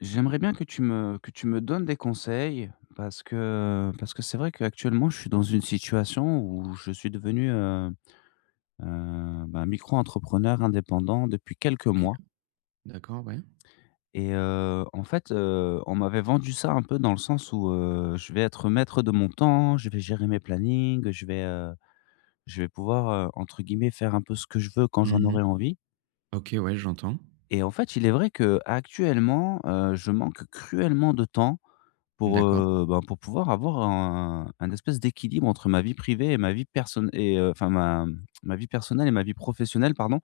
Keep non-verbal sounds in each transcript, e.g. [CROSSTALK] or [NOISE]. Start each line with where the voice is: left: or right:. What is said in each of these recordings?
left: J'aimerais bien que tu me donnes des conseils parce que c'est vrai qu'actuellement, je suis dans une situation où je suis devenu, micro-entrepreneur indépendant depuis quelques
right: OK,
left: mois.
right: d'accord, ouais.
left: Et en fait, on m'avait vendu ça un peu dans le sens où, je vais être maître de mon temps, je vais gérer mes plannings, je vais pouvoir, entre guillemets «faire un peu ce que je veux quand j'en
right: Mmh,
left: aurai envie».
right: OK, ouais, j'entends.
left: Et en fait, il est vrai qu'actuellement, je manque cruellement de temps pour,
right: D'accord,
left: pour pouvoir avoir un espèce d'équilibre entre ma vie privée et ma vie personne et enfin ma vie personnelle et ma vie professionnelle, pardon.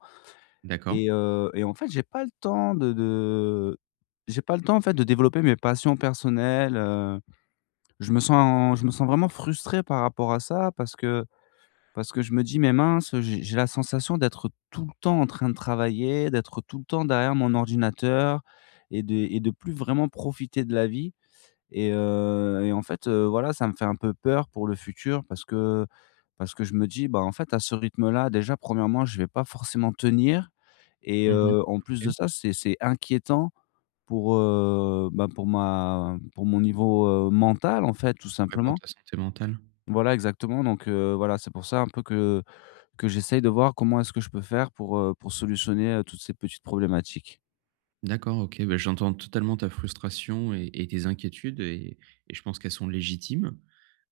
right: d'accord.
left: Et et en fait, j'ai pas le temps de j'ai pas le temps, en fait, de développer mes passions personnelles. Je me sens vraiment frustré par rapport à ça, parce que je me dis: «Mais mince, j'ai la sensation d'être tout le temps en train de travailler, d'être tout le temps derrière mon ordinateur et de plus vraiment profiter de la vie». Et et en fait, voilà, ça me fait un peu peur pour le futur, parce que je me dis: «Bah, en fait, à ce rythme-là, déjà, premièrement, je vais pas forcément tenir». Et
right: Mmh,
left: en
right: OK.
left: plus de ça, c'est inquiétant pour, pour ma pour mon niveau, mental, en fait, tout
right: Ouais, pour
left: simplement.
right: ta santé mentale.
left: Voilà, exactement. Donc voilà, c'est pour ça un peu que j'essaye de voir comment est-ce que je peux faire pour solutionner, toutes ces petites problématiques.
right: D'accord, OK, ben, j'entends totalement ta frustration et tes inquiétudes et je pense qu'elles sont légitimes.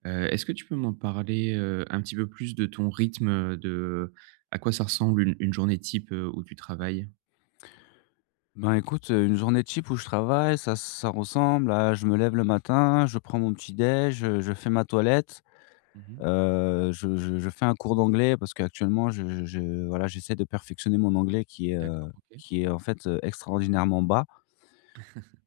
right: Est-ce que tu peux m'en parler, un petit peu plus de ton rythme, de à quoi ça ressemble une journée type, où tu travailles?
left: Ben, écoute, une journée type où je travaille, ça ressemble à je me lève le matin, je prends mon petit déj, je fais ma toilette,
right: Mmh,
left: je fais un cours d'anglais parce qu'actuellement je voilà, j'essaie de perfectionner mon anglais
right: d'accord, OK.
left: qui est en fait, extraordinairement bas.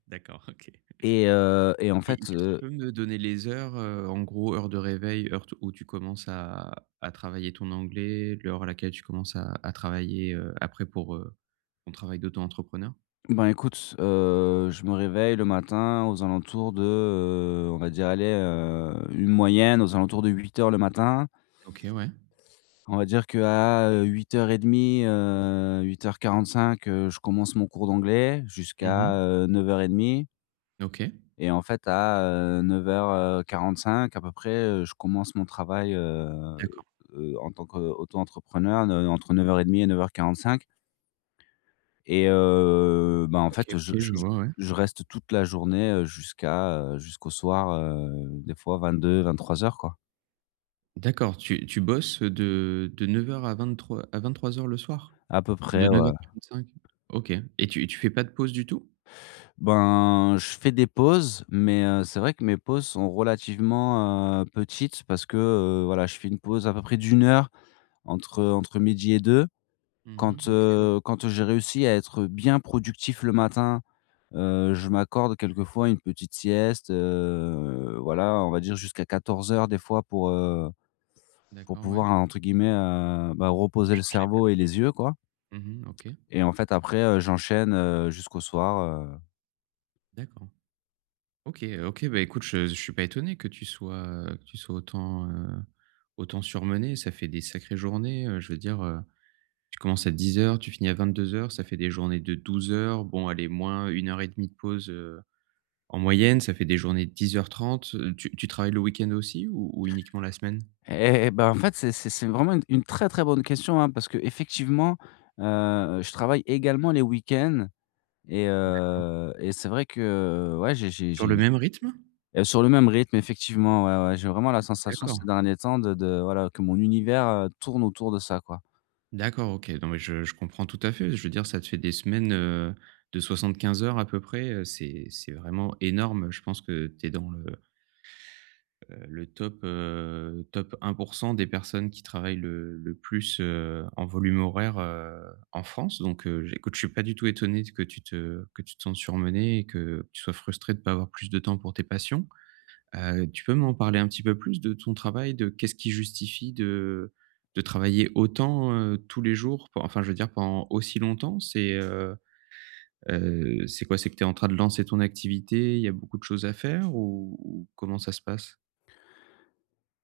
right: D'accord, [LAUGHS] OK.
left: Et et en
right: Et
left: fait,
right: juste, tu peux me donner les heures, en gros, heure de réveil, heure t où tu commences à travailler ton anglais, l'heure à laquelle tu commences à travailler, après pour ton travail d'auto-entrepreneur?
left: ben, écoute, je me réveille le matin aux alentours de, on va dire, allez, une moyenne aux alentours de 8 h le matin.
right: OK, ouais.
left: On va dire qu'à, 08:30, 08:45, je commence mon cours d'anglais jusqu'à,
right: Mmh,
left: 09:30,
right: OK.
left: et en fait à, neuf heures quarante-cinq à peu près, je commence mon travail,
right: D'accord.
left: en tant qu'auto-entrepreneur, entre 09:30 et 9h45. Et en
right: OK,
left: fait, je je
right: OK, je
left: je
right: vois, ouais.
left: je reste toute la journée, jusqu'à, jusqu'au soir, des fois vingt-deux vingt-trois heures quoi,
right: D'accord, tu bosses de 9 h à 23 h le soir?
left: à peu
right: De
left: près,
right: neuf
left: ouais.
right: heures vingt-cinq. OK, et tu fais pas de pause du tout?
left: Ben, je fais des pauses, mais c'est vrai que mes pauses sont relativement, petites parce que, voilà, je fais une pause à peu près d'une heure entre midi et deux.
right: Mmh, OK, ouais.
left: Quand j'ai réussi à être bien productif le matin, je m'accorde quelquefois une petite sieste, voilà, on va dire jusqu'à 14 h des fois pour
right: D'accord, ouais.
left: pouvoir, entre guillemets,
right: Pour
left: reposer le
right: changer les
left: cerveau et
right: batteries.
left: les yeux, quoi.
right: Mmh, OK,
left: Et en fait, après, j'enchaîne, jusqu'au soir,
right: d'accord. OK, OK, bah, écoute, je suis pas étonné que que tu sois autant surmené. Ça fait des sacrées journées, je veux dire, tu commences à 10 h, tu finis à 22 h. Ça fait des journées de 12 heures. Bon, allez, moins 1 h 30 de pause, en moyenne, ça fait des journées de 10 h 30. Tu travailles le week-end aussi ou uniquement la semaine?
left: et bah, en fait, c'est vraiment une très, très bonne question, hein, parce qu'effectivement, je travaille également les week-ends. Et
right: D'accord.
left: et c'est vrai que, ouais, j'ai j'ai
right: Sur
left: j'ai
right: le même rythme?
left: sur le même rythme, effectivement, ouais, ouais, j'ai vraiment la sensation ces
right: D'accord,
left: derniers temps de voilà, que mon univers, tourne autour de ça, quoi.
right: d'accord, OK. Non, mais je comprends tout à fait. Je veux dire, ça te fait des semaines, de 15 heures à peu près. C'est vraiment énorme. Je pense que tu es dans le top, top 1 des personnes qui travaillent le plus, en volume horaire, en France. Donc, j écoute, je suis pas du tout étonné que tu te sentes surmené et que tu sois frustré de pas avoir plus de temps pour tes passions. Tu peux m'en parler un petit peu plus de ton travail? De qu'est-ce qui justifie de travailler autant, tous les jours? Pen enfin, je veux dire pendant aussi longtemps? C'est quoi? C'est que tu es en train de lancer ton activité, il y a beaucoup de choses à faire ou comment ça se passe?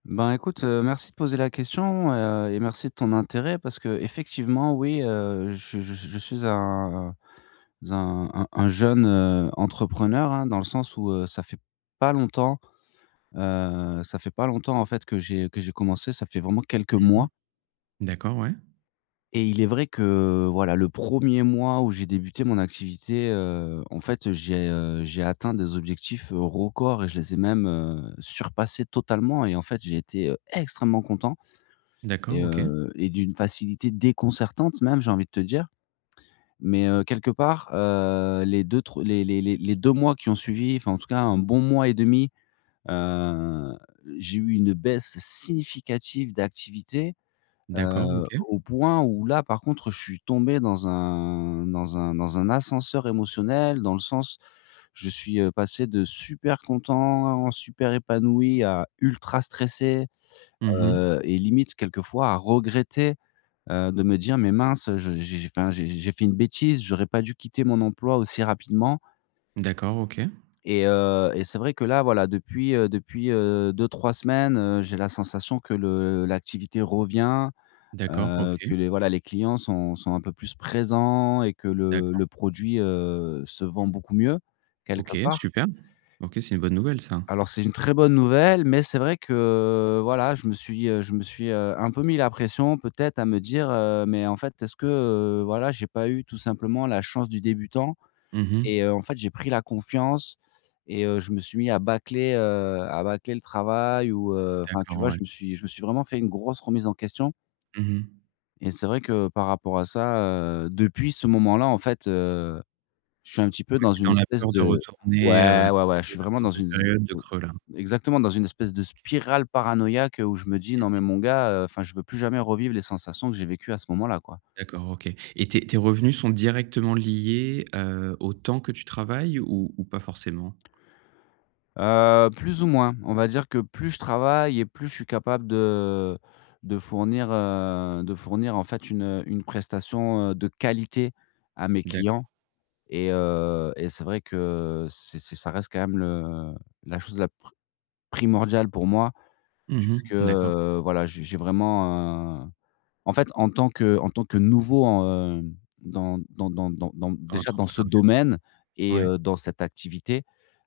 left: Ben, écoute, merci de poser la question, et merci de ton intérêt, parce que effectivement, oui, je suis un jeune, entrepreneur, hein, dans le sens où, ça fait pas longtemps, en fait, que j'ai commencé. Ça fait vraiment quelques mois.
right: D'accord, ouais.
left: Et il est vrai que, voilà, le premier mois où j'ai débuté mon activité, en fait, j'ai atteint des objectifs, records, et je les ai même, surpassés totalement, et en fait, j'ai été, extrêmement content.
right: D'accord,
left: Et
right: OK.
left: et d'une facilité déconcertante même, j'ai envie de te dire. Mais quelque part, les deux 3 les les les les 2 mois qui ont suivi, enfin, en tout cas, un bon mois et demi, 2 j'ai eu une baisse significative d'activité.
right: D'accord,
left: Heu,
right: OK.
left: au point où là, par contre, je suis tombé dans un ascenseur émotionnel, dans le sens, je suis, passé de super content, super épanoui à ultra stressé,
right: Mhm.
left: et limite quelquefois à regretter, de me dire: «Mais mince, je j'ai enfin, j'ai fait une bêtise, j'aurais pas dû quitter mon emploi aussi rapidement».
right: D'accord, OK.
left: Et et c'est vrai que là, voilà, depuis, 2-3 semaines, j'ai la sensation que le l'activité revient,
right: D'accord, OK.
left: Que les voilà, les clients sont un peu plus présents et que
right: D'accord.
left: le produit, se vend beaucoup mieux, quelque
right: OK,
left: part.
right: super. OK, c'est une bonne nouvelle, ça.
left: Alors c'est une très bonne nouvelle, mais c'est vrai que, voilà, je me suis, un peu mis la pression peut-être à me dire, «Mais en fait, est-ce que, voilà, j'ai pas eu tout simplement la chance du débutant?» Et
right: Mhm.
left: en fait, j'ai pris la confiance. Et je me suis mis à bâcler, à bâcler le travail ou, enfin, tu
right: D'accord,
left: vois, je
right: ouais.
left: me suis je me suis vraiment fait une grosse remise en question.
right: Mhm, mh.
left: Et c'est vrai que par rapport à ça, depuis ce moment-là, en fait, je suis un petit peu
right: Ouais,
left: dans
right: tu
left: une
right: dans la
left: espèce
right: peur de
left: de,
right: retourner,
left: ouais, ouais,
right: dans
left: ouais, je
right: ce
left: suis vraiment
right: dans
left: dans
right: cette
left: une,
right: période de creux là.
left: exactement, dans une espèce de spirale paranoïaque, où je me dis: «Non mais mon gars, enfin je veux plus jamais revivre les sensations que j'ai vécues à ce moment-là, quoi».
right: D'accord, OK, et tes revenus sont directement liés, au temps que tu travailles ou pas forcément?
left: Plus ou moins. On va dire que plus je travaille et plus je suis capable de fournir, en fait une prestation, de qualité à mes clients.
right: D'accord.
left: Et c'est vrai que c'est ça reste quand même le la chose la pr primordiale pour moi, puisque,
right: Mhm. D'accord.
left: voilà, en fait, en tant que nouveau
right: Dans
left: dans ce
right: l'entrepreneuriat.
left: domaine et
right: Ouais.
left: dans cette activité,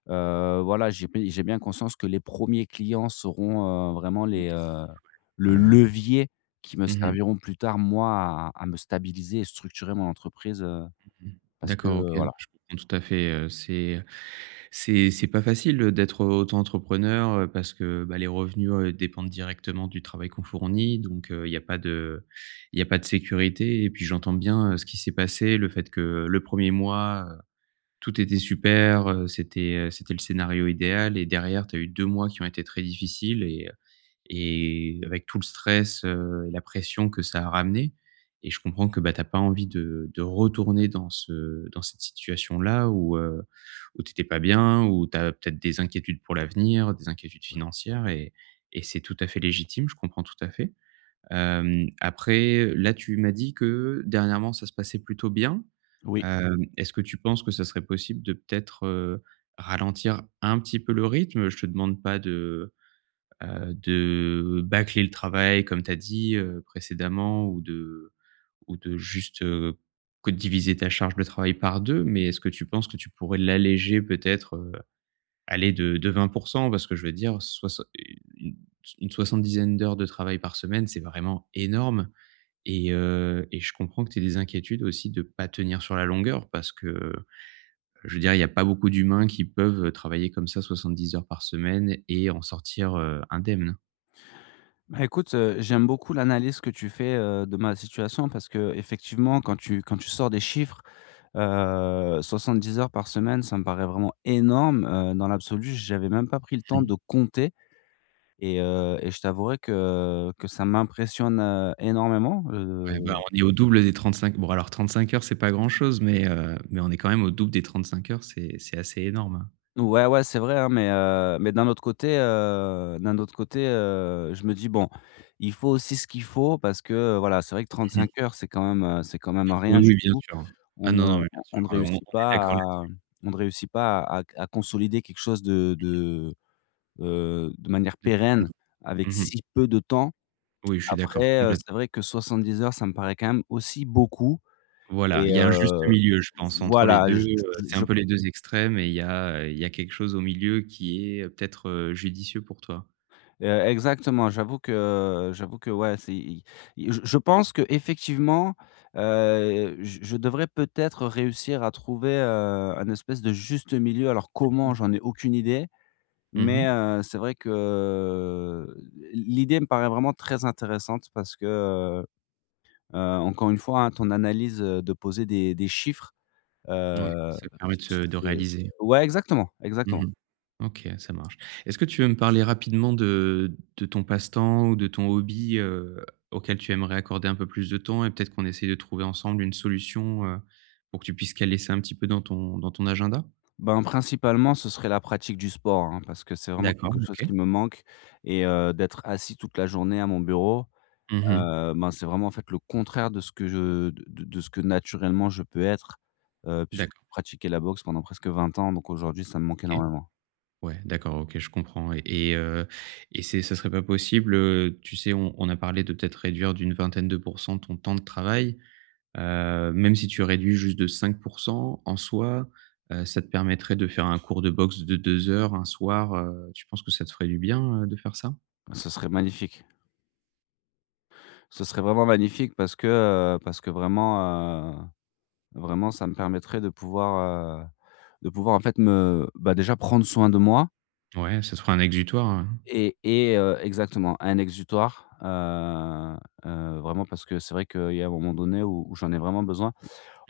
left: voilà, j'ai bien conscience que les premiers clients seront, vraiment
right: Mmh, décisif. Ouais,
left: le
right: ouais.
left: levier qui me
right: Mmh,
left: serviront plus tard, moi, à me stabiliser et structurer mon entreprise,
right: mmh.
left: parce que,
right: D'accord, OK, non,
left: voilà.
right: je comprends tout à fait. C'est pas facile, d'être auto-entrepreneur, parce que, bah, les revenus, dépendent directement du travail qu'on fournit, donc il y a pas de sécurité, et puis j'entends bien, ce qui s'est passé: le fait que le premier mois, tout était super, c'était le scénario idéal, et derrière, tu as eu 2 mois qui ont été très difficiles, et avec tout le stress, et la pression que ça a ramené, et je comprends que, bah, tu as pas envie de retourner dans ce dans cette situation-là où, où tu étais pas bien, où tu as peut-être des inquiétudes pour l'avenir, des inquiétudes financières, et c'est tout à fait légitime, je comprends tout à fait. Après, là, tu m'as dit que dernièrement, ça se passait plutôt bien.
left: Oui.
right: Est-ce que tu penses que ça serait possible de peut-être, ralentir un petit peu le rythme? Je te demande pas de bâcler le travail comme tu as dit, précédemment, ou de juste, que diviser ta charge de travail par 2. Mais est-ce que tu penses que tu pourrais l'alléger, peut-être, aller de 20, parce que je veux dire soixan une une soixante-dizaine d'heures de travail par semaine, c'est vraiment énorme, et je comprends que tu aies des inquiétudes aussi de ne pas tenir sur la longueur, parce que, je veux dire, il y a pas beaucoup d'humains qui peuvent travailler comme ça 70 heures par semaine et en sortir, indemnes.
left: Bah, écoute, j'aime beaucoup l'analyse que tu fais, de ma situation, parce que effectivement, quand tu sors des chiffres, 70 heures par semaine, ça me paraît vraiment énorme, dans l'absolu, j'avais même pas pris le temps
right: Mmh.
left: de compter. Et et je t'avouerai que ça m'impressionne, énormément,
right: Ouais, bah, on est au double des 35 heures, c'est pas grand chose, mais on est quand même au double des 35 heures, c'est assez énorme, hein.
left: ouais, ouais, c'est vrai, hein, mais d'un autre côté, je me dis: «Bon, il faut aussi ce qu'il faut», parce que, voilà, c'est vrai que
right: Mmh,
left: 35 heures, c'est quand même
right: oui,
left: rien du
right: oui, bien
left: tout.
right: sûr.
left: On
right: Ah
left: ne
right: non, non, mais bien
left: on
right: sûr,
left: ne
right: on
left: réussit
right: est
left: pas
right: d'accord
left: à
right: là-dessus.
left: on ne réussit pas à consolider quelque chose de manière pérenne avec
right: Mmh, mh.
left: si peu de temps.
right: Oui, je suis d'accord,
left: Après, c'est
right: complètement.
left: vrai que 70 heures, ça me paraît quand même aussi beaucoup.
right: Voilà,
left: Et
right: il y a un juste milieu, je pense, entre les
left: voilà,
right: 2.
left: je
right: C'est un
left: je je
right: peu les 2 extrêmes, et il y a quelque chose au milieu qui est, peut-être, judicieux pour toi.
left: exactement, j'avoue que, ouais, c'est i i je pense qu'effectivement, je devrais peut-être réussir à trouver, un espèce de juste milieu. Alors
right: Mmh.
left: comment? J'en ai aucune idée. Mais
right: Mmh,
left: c'est vrai que l'idée me paraît vraiment très intéressante parce que, heu encore une fois, hein, ton analyse, de poser des chiffres,
right: ouais,
left: heu,
right: ça permet de
left: c'est
right: réaliser.
left: ouais, exactement, exactement.
right: Mmh, OK, ça marche. Est-ce que tu veux me parler rapidement de ton passe-temps ou de ton hobby, auquel tu aimerais accorder un peu plus de temps, et peut-être qu'on essaie de trouver ensemble une solution, pour que tu puisses caler ça un petit peu dans ton agenda?
left: Ben, principalement, ce serait la pratique du sport, hein, parce que c'est vraiment
right: D'accord,
left: quelque chose qui
right: OK.
left: me manque. Et d'être assis toute la journée à mon bureau,
right: Mmh,
left: ben, c'est vraiment, en fait, le contraire de ce que je de ce que naturellement je peux être, puisque
right: d'accord,
left: j'ai pratiqué la boxe pendant presque 20 ans, donc aujourd'hui, ça me manque
right: OK.
left: énormément.
right: Ouais, d'accord, OK, je comprends, et c'est ça serait pas possible, tu sais, on a parlé de peut-être réduire d'une vingtaine de pourcents ton temps de travail, même si tu réduis juste de 5 en soi, ça te permettrait de faire un cours de boxe de 2 heures un soir, tu penses que ça te ferait du bien, de faire ça?
left: Ce serait magnifique. Ce serait vraiment magnifique parce que vraiment, vraiment ça me permettrait de pouvoir, en fait me déjà prendre soin de moi.
right: Ouais, ça te ferait un exutoire.
left: Et exactement, un exutoire, vraiment parce que c'est vrai qu'il y a un moment donné où j'en ai vraiment besoin.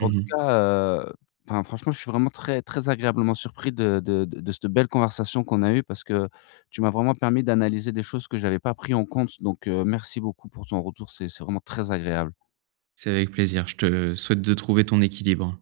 left: En tout cas, enfin franchement, je suis vraiment très très agréablement surpris de cette belle conversation qu'on a eue, parce que tu m'as vraiment permis d'analyser des choses que j'avais pas pris en compte, donc merci beaucoup pour ton retour, c'est vraiment très agréable.
right: C'est avec plaisir, je te souhaite de trouver ton équilibre.